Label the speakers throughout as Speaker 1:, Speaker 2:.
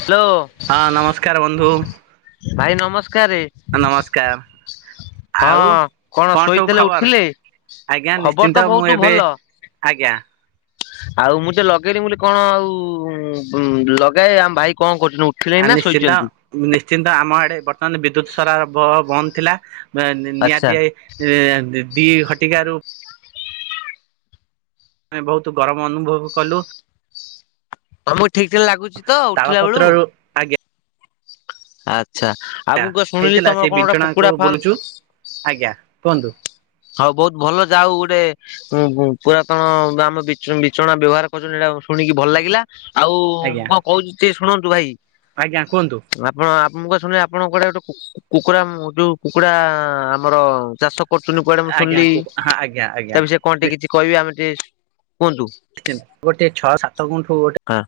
Speaker 1: Hello
Speaker 2: ହଁ ନମସ୍କାର ବନ୍ଧୁ
Speaker 1: ଭାଇ ନମସ୍କା
Speaker 2: ନମସ୍କାର। ଆଉ
Speaker 1: ହଁ
Speaker 2: କଣ ସବୁ
Speaker 1: ଶୋଇଥିଲେ
Speaker 2: ଖବର
Speaker 1: ଉଠିଲେ?
Speaker 2: ଆଜ୍ଞା
Speaker 1: ଖବର ତ
Speaker 2: ନିଶ୍ଚିନ୍ତ
Speaker 1: ବହୁତ
Speaker 2: ମୁଁ ଏବେ
Speaker 1: ଭଲ।
Speaker 2: ଆଜ୍ଞା।
Speaker 1: ଆଉ ମୁଁ ଯ ଲଗେଇଲିି ବୋଲି କଣ ଆଉ ଉ ଲଗାଏ ଆମ ଭାଇ କଣ କରଛ
Speaker 2: ଆ ନିଶ୍ଚିନ୍ତ ନିଶ୍ଚିନ୍ତ ଆମ ଆଡେ ବର୍ତ୍ତମାନ ବିଦ୍ୟୁତ ସର ବ ବନ୍ଦ ଥିଲା। ନି
Speaker 1: ଆଚ୍ଛା
Speaker 2: ନିହାତିଆ ଦି ଘଟିକା ରୁ ଆମେ ବହୁତ ଗରମ ଅନୁଭବ କଲୁ।
Speaker 1: ତମକୁ ଠିକ ଠିକ ଲାଗୁଛି ତ ଉଠିଲା
Speaker 2: ତାଳପତ୍ରରୁ ଆଗେ
Speaker 1: ଆଚଛା ଆଉ ମୁଁ କ ଶୁଣିଲି
Speaker 2: ହେଇଥିଲା
Speaker 1: ତମର
Speaker 2: ସେଇ
Speaker 1: କଣ ଗୋଟ
Speaker 2: ବିଞ୍ଚଣାକୁ
Speaker 1: କୁକୁଡ଼ା
Speaker 2: ବୁଲୁଛୁ
Speaker 1: ଫାର୍ମ
Speaker 2: ଆଜ୍ଞା କୁହନ୍ତୁ।
Speaker 1: ହଉ ବହୁତ ଭଲ ଯାଉ ଗୋଟେ ଉ ପୁରାତନ ଆମ ବି ବିଛଣା ବ୍ୟବହାର କରୁଥିଲୁ ଏଟା ଶୁଣିକି ଭଲ ଲାଗିଲା ଆଉ
Speaker 2: ଆଜ୍ଞା
Speaker 1: କଣ କହୁଛି ସେ ଶୁଣନ୍ତୁ ଭାଇ।
Speaker 2: ଆଜ୍ଞା କୁହନ୍ତୁ।
Speaker 1: ମୁଁ କ ଶୁଣିଲି ଆପଣଙ୍କ କୁଡେ ଗୋଟେ କୁକୁଡ଼ା ଯୋଉ କୁକୁଡା ଆମର ଚାଷ ଶୁନୁ କୁଆଡେ ମୁଁ
Speaker 2: ଆଜ୍ଞା
Speaker 1: ଶୁଣିଲି
Speaker 2: ହଁ ଆଜ୍ଞା ଆଜ୍ଞା
Speaker 1: ତାପ ସେ କଣ ଟିକେ କିଛି କହିବା ଆମେ ଟିକେ କୁହନ୍ତୁ
Speaker 2: ଗୋଟେ ଛଅ ସାତ ଗୁଣ୍ଠୁ ଗୋଟେ
Speaker 1: ହଁ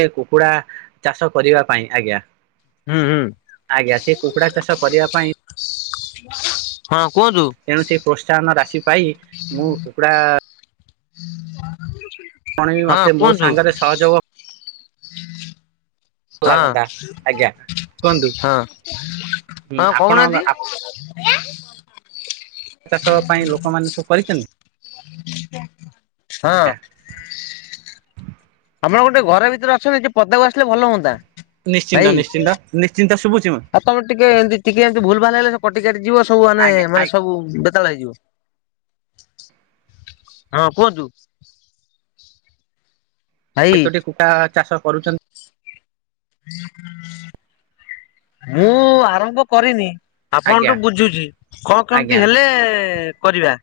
Speaker 2: ସେ କୁକୁଡ଼ା ଚାଷ କରିବା ପାଇଁ ଆଜ୍ଞା। ଆଜ୍ଞା
Speaker 1: ହୁଁ
Speaker 2: ସେ କୁକୁଡ଼ା ଚାଷ କରିବା ପାଇଁ
Speaker 1: ହୁଁ ହଁ। କୁହନ୍ତୁ
Speaker 2: ତେଣୁ ସେ ପ୍ରୋତ୍ସାହନ ରାଶି ପାଇ ମୁଁ କୁକୁଡ଼ା
Speaker 1: [inaudible]
Speaker 2: କୁଣ ବି
Speaker 1: ହଁ
Speaker 2: ମୋତେ ମୋ
Speaker 1: କୁହନ୍ତୁ
Speaker 2: ସାଙ୍ଗରେ ସହଯୋଗ
Speaker 1: ହଁ
Speaker 2: ଲାଗନ୍ତା ଆଜ୍ଞା କୁହନ୍ତୁ
Speaker 1: ହଁ। ହଁ
Speaker 2: ଆପଣ
Speaker 1: କହୁନାହାନ୍ତି।
Speaker 2: ଆପଣ ଚାଷ ପାଇଁ ଲୋକମାନେ ସପୁ କରିଚନ୍ତି?
Speaker 1: ହଁ। ଆମର ଗୋଟେ ଘରେ ଭିତରେ ଅଛନ୍ତି ଯେ ପଦା ଆସିଲେ ଭଲ ହୁଅନ୍ତା। ଭାଇ
Speaker 2: ନିଶ୍ଚିନ୍ତ ନିଶ୍ଚିନ୍ତ ନିଶ୍ଚିନ୍ତ ଶୁଭୁଚି ।
Speaker 1: ଆଉ ତମେ ଟିକେ ଏମିତି ଟିକେ ଏମିତି ଭୁଲ ଭାଲ ହେଲେ କଟି କାଟି ଯିବ ସବୁ ମାନେ
Speaker 2: ଆଜ୍ଞା
Speaker 1: ମାନେ
Speaker 2: ଆଜ୍ଞା
Speaker 1: ସବୁ କେତଳେ ହେଇଯିବ? ହଁ କୁହନ୍ତୁ। ଭାଇ
Speaker 2: କେତୋଟି କୁଟା ଚାଷ କରୁଚନ୍ତି?
Speaker 1: ମୁଁ ଆରମ୍ଭ କରିନି।
Speaker 2: ଆଜ୍ଞା
Speaker 1: ଆପଣଠୁ ବୁଝୁଚି କଣ କେମିତି
Speaker 2: ଆଜ୍ଞା
Speaker 1: ହେଲେ କରିବା।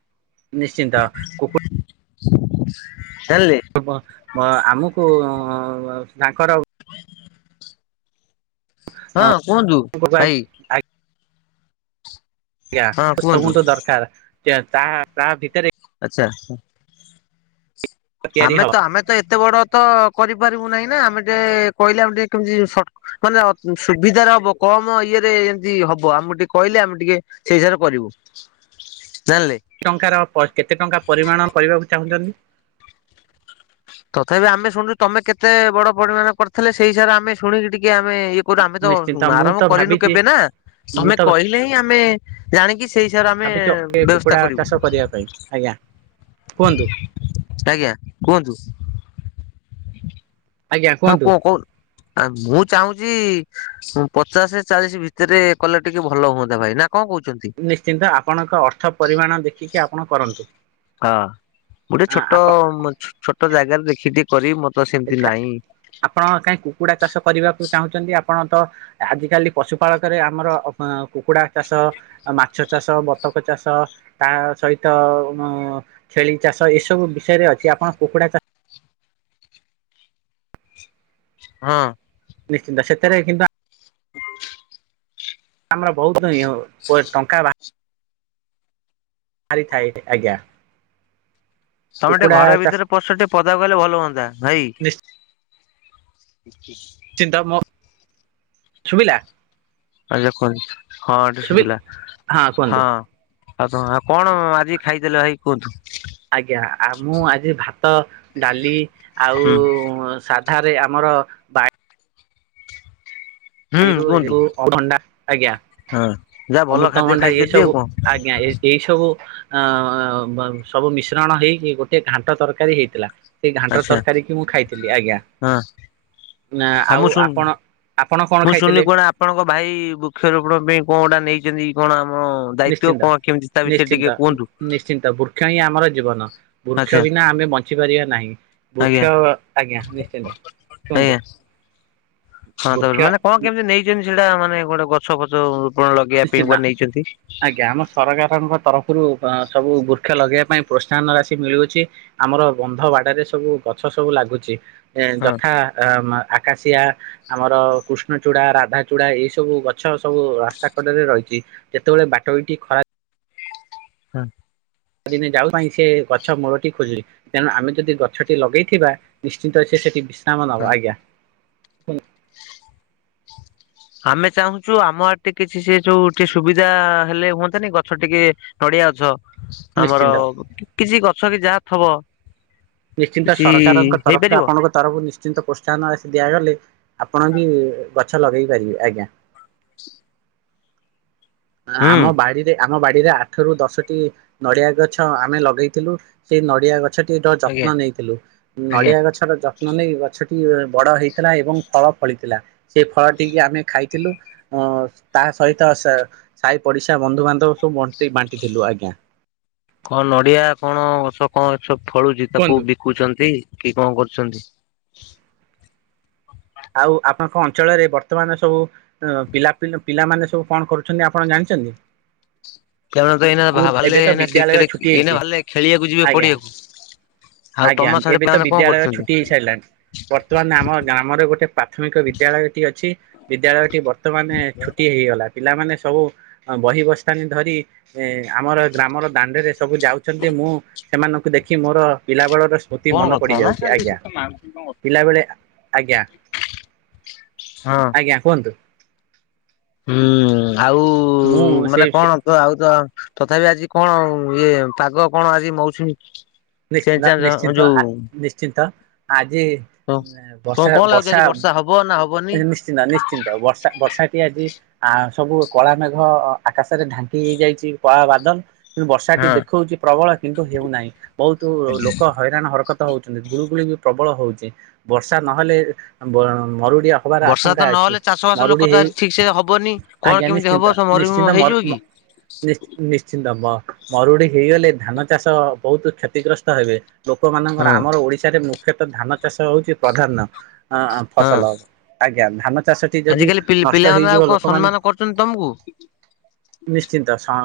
Speaker 2: ନିଶ୍ଚିନ୍ତ କୁକୁ
Speaker 1: [unintelligible]
Speaker 2: ଏବ ଆମକୁ ଅ ତାଙ୍କର
Speaker 1: ହଁ କୁହନ୍ତୁ ଭାଇ ।
Speaker 2: ଆଜ୍ଞା
Speaker 1: ହଁ
Speaker 2: ଆଠ
Speaker 1: କୁହନ୍ତୁ
Speaker 2: ଗୁଣ୍ଠୁ ଦରକାର ତା ତା ଭିତରେ
Speaker 1: ଆଚ୍ଛା ହୁଁ ।
Speaker 2: ତିଆରି ହବ
Speaker 1: ଆମେ ତ ଆମେ ତ ଏତେ ବଡ ତ କରିପାରିବୁ ନାହିଁ ନା ଆମେ ଟିକେ କହିଲେ ଆମେ ଟିକେ କେମିତି ସଟ୍ ମାନେ ଅ ସୁବିଧାରେ ହବ କମ ଇଏ ଏ ରେ ଏମତି ହବ ଆମେ ଟିକେ କହିଲେ ଆମେ ଟିକେ ସେଇ ହିସାବରେ କରିବୁ। ଜାଣିଲେ
Speaker 2: ଟଙ୍କାର ପ କେତେ ଟଙ୍କା ପରିମାଣ କରିବାକୁ ଚାହୁଁଛନ୍ତି।
Speaker 1: ତଥାପି ଆମେ ଶୁଛୁଚୁ ତମେ କେତେ ବଡ ପଡିମାଣ କରିଥିଲେ ସେଇ ହିସାବରେ ଆମେ ଶୁଣି ଟିକେ ଆମେ ଇଏ କରୁ ଆମେ ତ
Speaker 2: ନିଶ୍ଚିନ୍ତ ମୁଁ
Speaker 1: ଆରମ୍ଭ
Speaker 2: ତ
Speaker 1: କରିନୁ
Speaker 2: ଭାବିଛି
Speaker 1: କେବେ ନା
Speaker 2: ମୁଁ
Speaker 1: ସମେ
Speaker 2: ତ
Speaker 1: କହିଲେ ହିଁ ଆମେ ଜାଣିକି ସେଇ ହିସାବରେ ଆମେ
Speaker 2: ଭାବିଛି ଏ
Speaker 1: ବ୍ୟବସ୍ଥା
Speaker 2: କୁକୁଡ଼ା
Speaker 1: କରିବୁ।
Speaker 2: ଚାଷ କରିବା ପାଇଁ ଆଜ୍ଞା କୁହନ୍ତୁ
Speaker 1: ଆଜ୍ଞା କୁହନ୍ତୁ।
Speaker 2: ଆଜ୍ଞା
Speaker 1: ହଁ
Speaker 2: କୁହନ୍ତୁ।
Speaker 1: କୁହ କହୁ ଆ ମୁଁ ଚାହୁଁଚି ପଚାଶ ଚାଳିଶ ଭିତରେ କଲେ ଟିକେ ଭଲ ହୁଅନ୍ତା ଭାଇ ନା। କଣ କହୁଛନ୍ତି?
Speaker 2: ନିଶ୍ଚିନ୍ତ ଆପଣଙ୍କ ଅର୍ଥ ପରିମାଣ ଦେଖିକି ଆପଣ କରନ୍ତୁ।
Speaker 1: ହଁ ଗୋଟେ ଛୋଟ
Speaker 2: ଆପ
Speaker 1: ଛୋଟ ଜାଗାରେ ଦେଖି ଟିକେ କରିବି ମ
Speaker 2: ଏକା ଆପଣ କାହିଁ କୁକୁଡା ଚାଷ କରିବାକୁ ଚାହୁଁଛନ୍ତି? ଆପଣ ତ ଆଜିକାଲି ପଶୁପାଳକରେ ଆମର କୁକୁଡ଼ା ଚାଷ ମାଛ ଚାଷ ବତ ବତକ ଚାଷ ତା ସହିତ ଅ ଛେଳି ଚାଷ ଏସବୁ ବିଷୟରେ ଅଛି ଆପଣ କୁକୁଡ଼ା ଚାଷ
Speaker 1: ହଁ।
Speaker 2: ନିଶ୍ଚିନ୍ତ ସେଥେରେ କିନ୍ତୁ
Speaker 1: ହ [unintelligible]
Speaker 2: ଆମର ବହୁତ ଇହ ପ ଟଙ୍କା ବାଆ ଆରିଥାଏ ଆଜ୍ଞା ।
Speaker 1: ସମତେ ଟ ଘର ଭିତରେ ପଶ ଟିକେ ପଦା ଆଇଲେ ଭଲ ହୁଅନ୍ତା ଭାଇ। [unintelligible]
Speaker 2: ସୁବିଲା।
Speaker 1: ଆଜ୍ଞା କୁହନ୍ତୁ ହଁ ଏବେ ଶୁଭିଲା ହଁ ଆଉ କଣ ଆଉ କଣ ଆଜି ଖାଇଥିଲେ ଭାଇ କୁହନ୍ତୁ?
Speaker 2: ଆଜ୍ଞା ଆ ମୁଁ ଆଜି ଭାତ ଡାଲି ଆଉ
Speaker 1: ହୁଁ
Speaker 2: ସାଦା ଠାରେ ଆମର ବାୟ
Speaker 1: ହୁଁ
Speaker 2: ପାଣିରୁ
Speaker 1: କୁହନ୍ତୁ
Speaker 2: ରୁ ଭଣ୍ଡା ଆଜ୍ଞା
Speaker 1: ହଁ ଯାହା ଭଲ ଖାଦ୍ୟ
Speaker 2: ଅମୃତଭଣ୍ଡା ଏ
Speaker 1: ଖାଇଛନ୍ତି ଆଉ
Speaker 2: ସବୁ
Speaker 1: କଣ
Speaker 2: ଆଜ୍ଞା । ଏଇ ସବୁ ଅ ସବୁ ମିଶ୍ରଣ ହେଇକି ଗୋଟେ ଘାଣ୍ଟ ତରକାରୀ ହେଇଥିଲା। ସେଇ ଘାଣ୍ଟ
Speaker 1: ଆଚ୍ଛା
Speaker 2: ତରକାରୀ କି ମୁଁ ଖାଇଥିଲି ଆଜ୍ଞା
Speaker 1: ହଁ
Speaker 2: ନା ଆଉ
Speaker 1: ମୁଁ ଶୁଣୁ
Speaker 2: ଆପଣ ଆ
Speaker 1: ମୁଁ ଶୁଣିଲି କଣ ଆପଣଙ୍କ ଭାଇ ବୃକ୍ଷରୋପଣ ପାଇଁ କଣ ଗୋଟା ନେଇଛନ୍ତି କଣ ଆମ ଦାୟିତ୍ଵ
Speaker 2: ନିଶ୍ଚିନ୍ତ
Speaker 1: କଣ କେମିତି ତା ବିଷୟରେ ଟିକେ
Speaker 2: ନିଶ୍ଚିନ୍ତ
Speaker 1: କୁହନ୍ତୁ
Speaker 2: ନିଶ୍ଚିନ୍ତ ବୃକ୍ଷ ହିଁ ଆମର ଜୀବନ ।
Speaker 1: ଆଚ୍ଛା
Speaker 2: ବୃକ୍ଷ ବିନା ଆମେ ବଞ୍ଚି ପାରିବା ନାହିଁ ବୃକ୍ଷ ଆଜ୍ଞା ନିଶ୍ଚିନ୍ତ ।
Speaker 1: ହ୍ନି ହଁ
Speaker 2: ବୃକ୍ଷ
Speaker 1: ତାପରେ ମାନେ କଣ କେମିତି ନେଇଛନ୍ତି ସେଇଟା ମାନେ ଗୋଟେ ଗଛ ଫଛ ରୋପଣ ଲଗେଇବା ପାଇଁ
Speaker 2: ନିଶ୍ଚିନ୍ତ
Speaker 1: କୁଆଡେ ନେଇଛନ୍ତି?
Speaker 2: ଆଜ୍ଞା ଆମ ସରକାରଙ୍କ ତରଫରୁ ରୁ ସବୁ ବୃକ୍ଷ ଲଗେଇବା ପାଇଁ ପ୍ରୋତ୍ସାହନ ରାଶି ମିଳୁଅଛି ଆମର ବନ୍ଧ ବାଡରେ ସବୁ ଗଛ ସବୁ ଲାଗୁଛି ଇ
Speaker 1: ହଁ
Speaker 2: ଯଥା ଆକାଶିଆ ଆମର କୃଷ୍ଣଚୂଡା ରାଧାଚୂଡା ଏଇ ସବୁ ଗଛ ସବୁ ରା କାକଟରେ ରହିଛି ଯେତେବେଳେ ବାଟୋଇଟି ଖରା ରେ
Speaker 1: ହୁଁ
Speaker 2: ଦିନେ ଯାଉ ପାଇଁ ସେ ଗଛ ମୂଳଟି ଖୋଜେ ତେଣୁ ଆମେ ଯଦି ଗଛଟି ଲଗେଇଥିବା ନିଶ୍ଚନ୍ତ ସେ ସେଠି କାମଦବ
Speaker 1: ହଁ
Speaker 2: ଆଜ୍ଞା ।
Speaker 1: ଆମେ ଚାହୁଁଛୁ ଆମ ଆଡ ଟିକେ କିଛି ସେ ଯୋଉ ଟିକେ ସୁବିଧା ହେଲେ ହୁଅନ୍ତାନି ଗଛ ଟିକେ ନଡିଆ ଗଛ ଆମର
Speaker 2: ନିଶ୍ଚିନ୍ତ
Speaker 1: କିଛି ଗଛ କି ଯାହା ଥବ
Speaker 2: ନିଶ୍ଚିନ୍ତ
Speaker 1: କିଛି
Speaker 2: ସରକାରଙ୍କ ତରଫରୁ
Speaker 1: ହେଇପାରିବ
Speaker 2: ଆପଣଙ୍କ ତରଫରୁ ନିଶ୍ଚିନ୍ତ ପ୍ରୋତ୍ସାହନ ରାଶି ଦିଆଗଲେ ଆପଣ ବି ଗଛ ଲଗେଇ ପାରିବେ ଆଜ୍ଞା ।
Speaker 1: [inaudible] ହୁଁ
Speaker 2: ଆମ ବାଡିରେ ଆମ ବାଡିରେ ଆଠ ର ଦଶଟି ନଡ଼ିଆ ଗଛ ଆମେ ଲଗେଇଥିଲୁ ସେଇ ନଡ଼ିଆ ଗଛ ଗଛଟି ଯତ୍ନ
Speaker 1: ଆଜ୍ଞା
Speaker 2: ନେଇଥିଲୁ
Speaker 1: ଆଜ୍ଞା।
Speaker 2: ନଡିଆ ଗଛର ଯ ଯତ୍ନ ନେଇ ଗଛଟି ବଡ ହେଇଥିଲା ଏବଂ ଫଳ ଫଳିଥିଲା ସେ ଫଳଟିିକ ଆମେ ଖାଇଥିଲୁ। ହଁ ତା ସହିତ ସ ସାହି ପଡିଶା ବନ୍ଧୁବାନ୍ଧବ ସବୁଣ୍ଟି ବାଣ୍ଟିଥିଲୁ। ଆଜ୍ଞା।
Speaker 1: କଣ ନଡିଆ କଣ ଗଛ କଣ ସବୁ ଫଳୁଚି ତାକୁ
Speaker 2: କୁହନ୍ତୁ।
Speaker 1: ବିକୁଚନ୍ତି? କି କଣ କରୁଚନ୍ତି?
Speaker 2: ଆଉ ଆପଣଙ୍କ ଅଞ୍ଚଳରେ ବର୍ତ୍ତମାନ ସବୁ ଏଁ ପିଲା ପିଲି ପିଲାମାନେ ସବୁ କଣ କରୁଚନ୍ତି ଆପଣ ଜାଣିଛନ୍ତି?
Speaker 1: [inaudible] ସେମାନେ ତ ଏଇନା ଭା
Speaker 2: ସ୍କୁଲ ଏବେ
Speaker 1: ଭାଲେ
Speaker 2: ତ
Speaker 1: ଏଇନା
Speaker 2: ବିଦ୍ୟାଳୟ
Speaker 1: କ୍ରିକେଟ
Speaker 2: ଛୁଟି
Speaker 1: ଏଇନା
Speaker 2: ହେଇଛି
Speaker 1: ଭାଲେ ଖେଳିବାକୁ ଯିବେ
Speaker 2: ଆଜ୍ଞା।
Speaker 1: ପଡ଼ିଆକୁ।
Speaker 2: ଆଜ୍ଞା ଏବେ ତ ବିଦ୍ୟାଳୟ ଛୁଟି ହେଇ ସାରିଲାଣି ବର୍ତ୍ତମାନ ଆମ ଗ୍ରାମରେ ଗୋଟ ଗଟେ ପ୍ରାଥମିକ ବିଦ୍ୟାଳୟଟି ଅଛି ବିଦ୍ୟାଳୟ ଟି ବର୍ତ୍ତମାନ ଛୁଟି ହେଇଗଲା। ପିଲାମାନେ ସବୁ ଅ ବହି ବସ୍ଥାନୀ ଧରି ଏଁ ଆମର ଗ୍ରାମର ଦାଣ୍ଡରେ ସବୁ ଯାଉଚନ୍ତି ମୁଁ ସେମାନଙ୍କୁ ଦେଖି ମୋର ପିଲାବେଳର ସ୍ମୃତି
Speaker 1: ଫୋନ
Speaker 2: ମନେ
Speaker 1: କରିଥିଲା ନା
Speaker 2: ପଡିଯାଉଚି। ଆଜ୍ଞା ପିଲାବେଳେ ଆଜ୍ଞା।
Speaker 1: ହଁ।
Speaker 2: ଆଜ୍ଞା କୁହନ୍ତୁ।
Speaker 1: ହୁଁ ଆଉ
Speaker 2: ମୁଁ ସେ
Speaker 1: ମାନେ କଣ ତ ଆଉ ତ ତଥାପି ଆଜି କଣ ଇଏ ପାଗ କଣ ଆଜି ମୌସୁମୀ ଚେଞ୍ଜ
Speaker 2: ନିଶ୍ଚିନ୍ତ
Speaker 1: ଚାଞ୍ଜ
Speaker 2: ନିଶ୍ଚିନ୍ତ
Speaker 1: ଯୋଉ
Speaker 2: ଆ ନିଶ୍ଚିନ୍ତ ଆଜି
Speaker 1: କଣ
Speaker 2: ବର୍ଷା
Speaker 1: କଣ ଲାଗୁଛି ଆଜି
Speaker 2: ବର୍ଷା
Speaker 1: ବର୍ଷା ହବ ନା ହବନି?
Speaker 2: ନିଶ୍ଚିନ୍ତ ନିଶ୍ଚିନ୍ତ ବର୍ଷା ବର୍ଷାଟି ଆଜି ଆ ସବୁ କଳା ମେଘ ଆକାଶରେ ଢାଙ୍କି ହେଇଯାଇଚି କଳା ବାଦଲ। ବର୍ଷାଟି
Speaker 1: ହଁ
Speaker 2: ଦେଖଉଚି ପ୍ରବଳ କିନ୍ତୁ ହେଉ ନାହିଁ। ବହୁତ
Speaker 1: ଆଜ୍ଞା।
Speaker 2: ଲୋକ ହଇରାଣ ହରକତ ହଉଚନ୍ତି ଗୁଳୁଗୁଳି ପ୍ରବଳ ହଉଚି ବର୍ଷା ନ ହେଲେ ମରୁଡି ବି ହବାର
Speaker 1: ବର୍ଷା ତ
Speaker 2: ଆଶଙ୍କା ଅଛି।
Speaker 1: ନହେଲେ ଚାଷ ବାସ ଲୋକ
Speaker 2: ମରୁଡି
Speaker 1: ତ
Speaker 2: ହେଇ
Speaker 1: ଆଜି ଠିକ ସେ ହବନି। କଣ
Speaker 2: ଆଜ୍ଞା
Speaker 1: କେମିତି ହବ
Speaker 2: ନିଶ୍ଚିନ୍ତ
Speaker 1: ସବୁ ମରୁଭୂମି
Speaker 2: ନିଶ୍ଚିନ୍ତ
Speaker 1: ହେଇଯିବ କି?
Speaker 2: ନିଶ୍ଚ ନିଶ୍ଚିନ୍ତ ବ ମରୁଡି ହେଇଗଲେ ଧାନ ଚାଷ ବହୁତ କ୍ଷତିଗ୍ରସ୍ତ ହେବେ ଲୋକମାନଙ୍କର
Speaker 1: ହଁ
Speaker 2: ଆମର ଓଡିଶାରେ ମୁ ଖ୍ୟାତ ଧାନ ଚାଷ ହଉଚି ପ୍ରଧାନ ଆଁ
Speaker 1: ହଁ
Speaker 2: ଫସଲ। ଆଜ୍ଞା ଧାନ ଚାଷଟି ଯଦି
Speaker 1: ଆଜିକାଲି
Speaker 2: ନଷ୍ଟ
Speaker 1: ପିଲାମାନେ
Speaker 2: ହେଇଯିବ
Speaker 1: ଆଉ କଣ
Speaker 2: ଲୋକମାନେ
Speaker 1: ସମ୍ମାନ କରୁଛନ୍ତି ତମକୁ?
Speaker 2: ନିଶ୍ଚିନ୍ତ ସ୍ଅଁ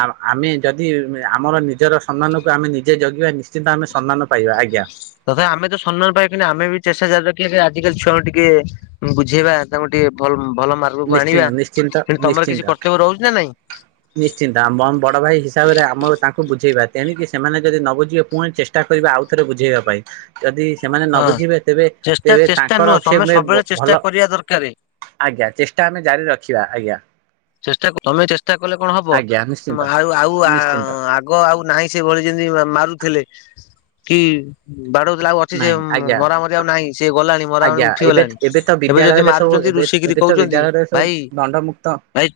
Speaker 2: ଆ ଆମେ ଯଦି ଆମର ନିଜର ସମ୍ମାନକୁ ଆମେ ନିଜେ ଜଗିବା ନିଶ୍ଚିନ୍ତ ଆମେ ସମ୍ମାନ ପାଇବା ଆଜ୍ଞା।
Speaker 1: ତଥାପି ଆମେ ତ ସମ୍ମାନ ପାଇକିନି ଆମେ ବି ଚେଷ୍ଟା ଜାରି ର ଖି ସେ ଆଜିକାଲି ଛୁଆଙ୍କୁ ଟିକେ ଉଁ ବୁଝେଇବା ତାଙ୍କୁ ଟିକେ ଭଲ ଭଲ ମାର୍ଗକୁ
Speaker 2: ନିଶ୍ଚିନ୍ତ
Speaker 1: ଆଣିବା
Speaker 2: ନିଶ୍ଚିନ୍ତ
Speaker 1: ଫିଣି ତମର
Speaker 2: ନିଶ୍ଚିନ୍ତ।
Speaker 1: କିଛି କର୍ତ୍ତବ୍ୟ ରହୁଚି ନା ନାଇଁ?
Speaker 2: ନିଶ୍ଚିନ୍ତ ଆମମ ବଡ ଭାଇ ହିସାବରେ ଆମର ତାଙ୍କୁ ବୁଝେଇବା ତେଣିକି ସେମାନେ ଯଦି ନ ବୁଝିବେ ପୁଣି ଚେଷ୍ଟା କରିବା ଆଉ ଥରେ ବୁଝେଇବା ପାଇଁ ଯଦି ସେମାନେ ନ
Speaker 1: ହଁ
Speaker 2: ବୁଝିବେ ତେବେ
Speaker 1: ଚେଷ୍ଟା
Speaker 2: ତେବେ
Speaker 1: ଚେଷ୍ଟା
Speaker 2: ତାଙ୍କର
Speaker 1: ନୁହଁ
Speaker 2: ସେ
Speaker 1: ତମେ
Speaker 2: ମେ
Speaker 1: ସବୁବେଳେ ଚେଷ୍ଟା
Speaker 2: ଭଲ
Speaker 1: କରିବା ଦରକାର
Speaker 2: ଆଜ୍ଞା ଚେଷ୍ଟା ଆମେ ଜାରି ରଖିବା। ଆଜ୍ଞା।
Speaker 1: ଚେଷ୍ଟା ତମେ ଚେଷ୍ଟା କଲେ କଣ ହବ?
Speaker 2: ଆଜ୍ଞା ନିଶ୍ଚିନ୍ତ
Speaker 1: ଉଁ ଆଉ ଆଉ ଆ
Speaker 2: ନିଶ୍ଚିନ୍ତ
Speaker 1: ଆଗ ଆଉ ନାହିଁ ସେ ଭଳି ଯେମିତି ମାରୁଥିଲେ। କି ବାଡଉଥିଲା ଆଉ ଅଛି ସେ
Speaker 2: ନାଇଁ
Speaker 1: ଉଁ
Speaker 2: ଆଜ୍ଞା
Speaker 1: ମରା ମରି ଆଉ ନାହିଁ ସେ ଗଲାଣି ମରା ମରି
Speaker 2: ଆଜ୍ଞା ଏବେ
Speaker 1: ଉଠିଗଲାଣି।
Speaker 2: ତ
Speaker 1: ଏବେ ଯଦି
Speaker 2: ବିଦ୍ୟାଳୟରେ ସବୁ
Speaker 1: ମାରୁଚନ୍ତି
Speaker 2: ଏବେ ତ ବିଦ୍ୟାଳୟରେ ସବୁ ଦଣ୍ଡ ମୁୁକ୍ତ
Speaker 1: ନାଇ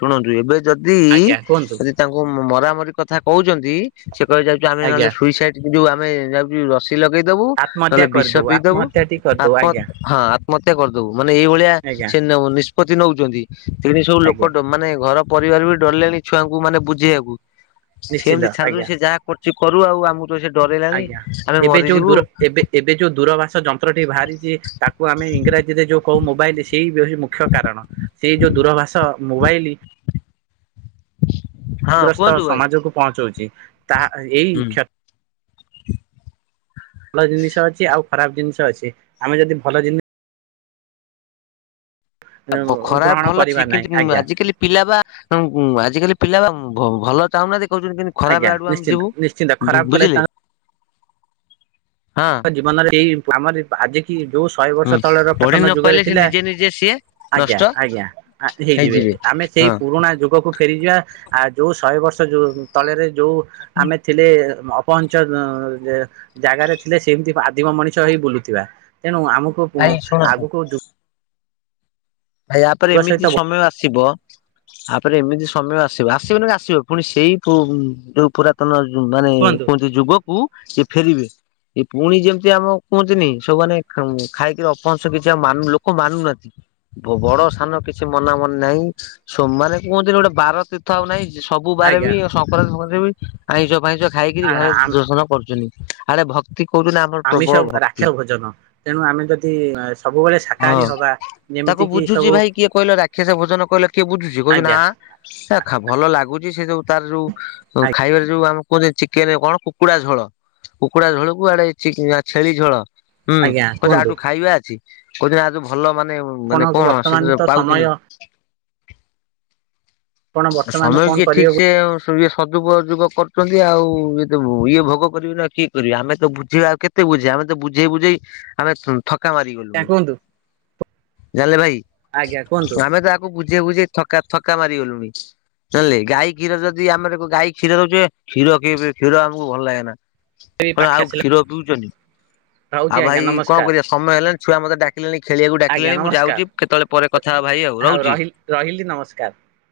Speaker 1: ଶୁଣନ୍ତୁ ଏବେ ଯଦି
Speaker 2: ଆଜ୍ଞା କୁହନ୍ତୁ
Speaker 1: ଯଦି ତାଙ୍କୁ ମରାମରି କଥା କହୁଛନ୍ତି ସେ କଏ ଯାଉଚୁ ଆମେ ନହେଲେ
Speaker 2: ଆଜ୍ଞା
Speaker 1: ସୁଇସାଇଡ ଯୋଉ ଆମେ ଯାଉଚୁ ରସ ସି ଲଗେଇଦବୁ
Speaker 2: ଆତ୍ମହତ୍ୟା
Speaker 1: ନହେଲେ ବିଷ
Speaker 2: କରିଦଉ
Speaker 1: ପିଇଦବୁ
Speaker 2: ଆତ୍ମହତ୍ୟାଟି କରିଦଉ
Speaker 1: ହଁ।
Speaker 2: ଆଜ୍ଞା
Speaker 1: ମତେ କରିଦବୁ ମାନେ ଏଇଭଳିଆ
Speaker 2: ଆଜ୍ଞା
Speaker 1: ସେ ନିଷ୍ପତ୍ତି ନଉଚନ୍ତି ତିଣ ସବୁ ଲୋକ
Speaker 2: ଆଜ୍ଞା
Speaker 1: ମାନେ ଘର ପରିବାର ବି ଡରିଲେଣି ଛୁଆଙ୍କୁ ମାନେ ବୁଝେଇଆକୁ
Speaker 2: ନିଶ୍ଚିନ୍ତ
Speaker 1: ସେମିତି ଛାଡି
Speaker 2: ଆଜ୍ଞା
Speaker 1: ଦବୁ ସେ ଯାହା କର ଚି କରୁ ଆଉ ଆମକୁ ତ ସେ ଡରେଇଲାଣି
Speaker 2: ଆଜ୍ଞା
Speaker 1: ଆମେ
Speaker 2: ଏବେ ଯୋଉ
Speaker 1: ମରିଯିବୁ
Speaker 2: ଦୂର ଏବେ ଏବେ ଯୋଉ ଦୂରଭାଷା ଯନ୍ତ୍ରଟି ବାହାରିଚି ତାକୁ ଆମେ ଇଂରାଜୀ ରେ ଯୋଉ କହୁ ମୋବାଇଲ ସେଇ ବିହ ମୁଖ୍ୟ କାରଣ ସେଇ ଯୋଉ ଦୂରଭାଷା ମୋବାଇଲ
Speaker 1: ହଁ
Speaker 2: ଗ୍ରସ୍ତ
Speaker 1: କୁହନ୍ତୁ ଭାଇ
Speaker 2: ସମାଜକୁ ପହଞ୍ଚଉଛି ତାହା ଏଇ
Speaker 1: ହୁଁ।
Speaker 2: କ୍ଷ ଭଲ ଜିନିଷ ଅଛି ଆଉ ଖରାପ ଜିନିଷ ଅଛି ଆମେ ଯଦି ଭଲ ଜିନି
Speaker 1: ଖରା
Speaker 2: ଗ୍ରହଣ
Speaker 1: ଭଲ
Speaker 2: କରିବା
Speaker 1: ଅଛି
Speaker 2: ନାହିଁ
Speaker 1: କିନ୍ତୁ
Speaker 2: ଆଜ୍ଞା
Speaker 1: ଆଜିିକାଲି ପିଲା ଉଁ ବା ଆଜିିକାଲି ପିଲା ବା ଭଲ ଚାହୁଁନାହାନ୍ତି କହୁଛନ୍ତି କିନ୍ତୁ
Speaker 2: ଆଜ୍ଞା
Speaker 1: ଖରାପ ଆଡୁ ଆମେ
Speaker 2: ନିଶ୍ଚିନ୍ତ ନିଶ୍ଚିନ୍ତ
Speaker 1: ଯିବୁ
Speaker 2: ଖରାପ କଲେ
Speaker 1: ବୁଝିଲେ।
Speaker 2: ତାଙ୍କ
Speaker 1: ହଁ
Speaker 2: ଜୀବନରେ ଏଇ ଆମରି ଆଜି କି ଯୋଉ ଶହେ ବର୍ଷ
Speaker 1: ହୁଁ
Speaker 2: ତଳେ ର
Speaker 1: ପଢି
Speaker 2: କାତନ
Speaker 1: ନ
Speaker 2: ଯୁଗରେ
Speaker 1: ପାଇଲେ ସେ
Speaker 2: ଥିଲା
Speaker 1: ନିଜେ ନିଜେ ସିଏ
Speaker 2: ଆଜ୍ଞା
Speaker 1: ନଷ୍ଟ
Speaker 2: ଆଜ୍ଞା ହେଇଯିବେ ଆମେ ସେଇ ପୁରୁଣା ଯୁଗକୁ ଫେରିଯିବା ଆ ଯୋଉ ଶହେ ବର୍ଷ ଯୋଉ ତଳେରେ ଯୋଉ ଆମେ ଥିଲେ ଅପହଞ୍ଚ ଅଁ ଜାଗାରେ ଥିଲେ ସେମିତି ଆଦିମ ମଣିଷ ହେଇ ବୁଲୁଥିବା। ତେଣୁ ଆମକୁ
Speaker 1: ଭାଇ ଶୁଣନ୍ତୁ
Speaker 2: ଆଗକୁ ଜୁ
Speaker 1: ୟାପରେ ଏମିତି
Speaker 2: ସହିତ
Speaker 1: ସମୟ ଆସିବ ଆପ ଏମିତି ସମୟ ଆସିବ ଆସିବ ନା ଆସିବ ପୁଣି ସେଇ ଯୋଉ ପୁରାତନ ଜୁ ମାନେ
Speaker 2: କୁହନ୍ତୁ।
Speaker 1: କୁହନ୍ତି ଯୁଗକୁ ସେଏ ଫେରିବେ। ଏ ପୁଣି ଯେମିତି ଆମ କୁହନ୍ତିନି ସବୁମାନେ ଖାଇକିରି ଅପହଂସ କିଛି ଆନ ଲୋକ ମାନୁନାହାନ୍ତି। ବଡ ସାନ କିଛି ମନା ମନି ନାହିଁ ସୋମାବାରେ କୁହଛନ୍ତି ଗୋଟେ ବାର ତୀର୍ଥ ଆଉ ନାହିଁ। ସବୁ ବାର
Speaker 2: ଆଜ୍ଞା
Speaker 1: ବି ସଂକ୍ରାନ୍ତି ରେ ବି ଆଇଁଷ ଫାଇଁସ ଖାଇକିରି ଘରେ ଦର୍ଶନ କରୁଛନ୍ତି। ଆରେ ଭକ୍ତି କହୁଛନ୍ତି ଆମର ପ୍ରବଳ
Speaker 2: ଆମିଷ
Speaker 1: ଭକ୍ତି
Speaker 2: ରାକ୍ଷ ଭୋଜନ ତେଣୁ ଆମେ ଯଦି ଆଁ ସବୁବେଳେ
Speaker 1: ହଁ।
Speaker 2: ସାକାହାରୀ ହବା ଯେମିତି
Speaker 1: ତାକୁ
Speaker 2: କିି
Speaker 1: ବୁଝୁଛି
Speaker 2: ସବୁ
Speaker 1: ଭାଇ କିଏ କହିଲ ରାକ୍ଷସ ଭୋଜନ କହିଲେ କିଏ ବୁଝୁଛି କହୁଛ ନା
Speaker 2: ଆଜ୍ଞା
Speaker 1: ସେ ଖା ଭଲ ଲାଗୁଛି ସେ ସବୁ ତାର ଯୋଉ ଖାଇବାରେ ଯୋଉ ଆମ କୁହନ୍ତି ଚିକେନ କଣ କୁକୁଡା ଝୋଳ। କୁକୁଡା ଝୋଳକୁ ଇଆଡେ ଚି ଛେଳି ଝୋଳ ହୁଁ
Speaker 2: ଆଜ୍ଞା
Speaker 1: କହୁଛ
Speaker 2: କୁହନ୍ତୁ
Speaker 1: ଯାହଠୁ ଖାଇବା ଅଛି କହୁଛନ୍ତି ଆଠୁ ଭଲ ମାନେ ମାନେ
Speaker 2: ଆପଣଙ୍କୁ
Speaker 1: କଣ
Speaker 2: ବର୍ତ୍ତମାନ
Speaker 1: ସେଥିରେ
Speaker 2: ତ ସମୟ
Speaker 1: ପାଉଚୁନି
Speaker 2: ଆପଣ
Speaker 1: ଆ
Speaker 2: ବର୍ତ୍ତମାନ
Speaker 1: ସମୟ
Speaker 2: କଣ
Speaker 1: କିଏ ଠିକ୍
Speaker 2: କରିବାକୁ
Speaker 1: ସେ ଆଉ ଇଏ ସଦୁପଯୋଗ କରୁଛନ୍ତି ଆଉ ଇଏ ତ ଇଏ ଭୋଗ କରିବି ନା କିଏ କରିବି ଆମେ ତ ବୁଝିବା ଆଉ କେତେ ବୁଝେଇ ଆମେ ତ ବୁଝେଇ ବୁଝେଇ ଆମେ ଥକା
Speaker 2: ଆଜ୍ଞା
Speaker 1: ମାରିଗଲୁଣି।
Speaker 2: କୁହନ୍ତୁ
Speaker 1: ଜାଣିଲେ ଭାଇ
Speaker 2: ଆଜ୍ଞା କୁହନ୍ତୁ
Speaker 1: ଆମେ ତ ତାକୁ ବୁଝେଇ ବୁଝେଇ ଥକା ଥକା ମାରିଗଲୁ ନେଲେ ଗାଈ କ୍ଷୀର ଯଦି ଆମର ଗାଈ କ୍ଷୀର ଦଉଚି କ୍ଷୀର କି ପି କ୍ଷୀର ଆମକୁ ଭଲ ଲାଗେ ନା। କଣ
Speaker 2: ପାଖେ
Speaker 1: ଆଉ
Speaker 2: ଆସିଲା
Speaker 1: କ୍ଷୀର ପିଉଛନ୍ତି।
Speaker 2: ରହୁଛି
Speaker 1: ଆଉ
Speaker 2: ଆଜ୍ଞା
Speaker 1: ଭାଇ କଣ
Speaker 2: ନମସ୍କାର
Speaker 1: କରିବା ସମୟ ହେଲାଣି ଛୁଆ ମତେ ଡାକିଲେଣି ଖେଳିବାକୁ ଡାକିଲେଣି ମୁଁ ଯାଉଛି କେତେବେଳେ ପରେ କଥା ଭାଇ ଆଉ
Speaker 2: ହଉ
Speaker 1: ରହୁଛି।
Speaker 2: ରହିଲି ରହିଲି ନମସ୍କାର।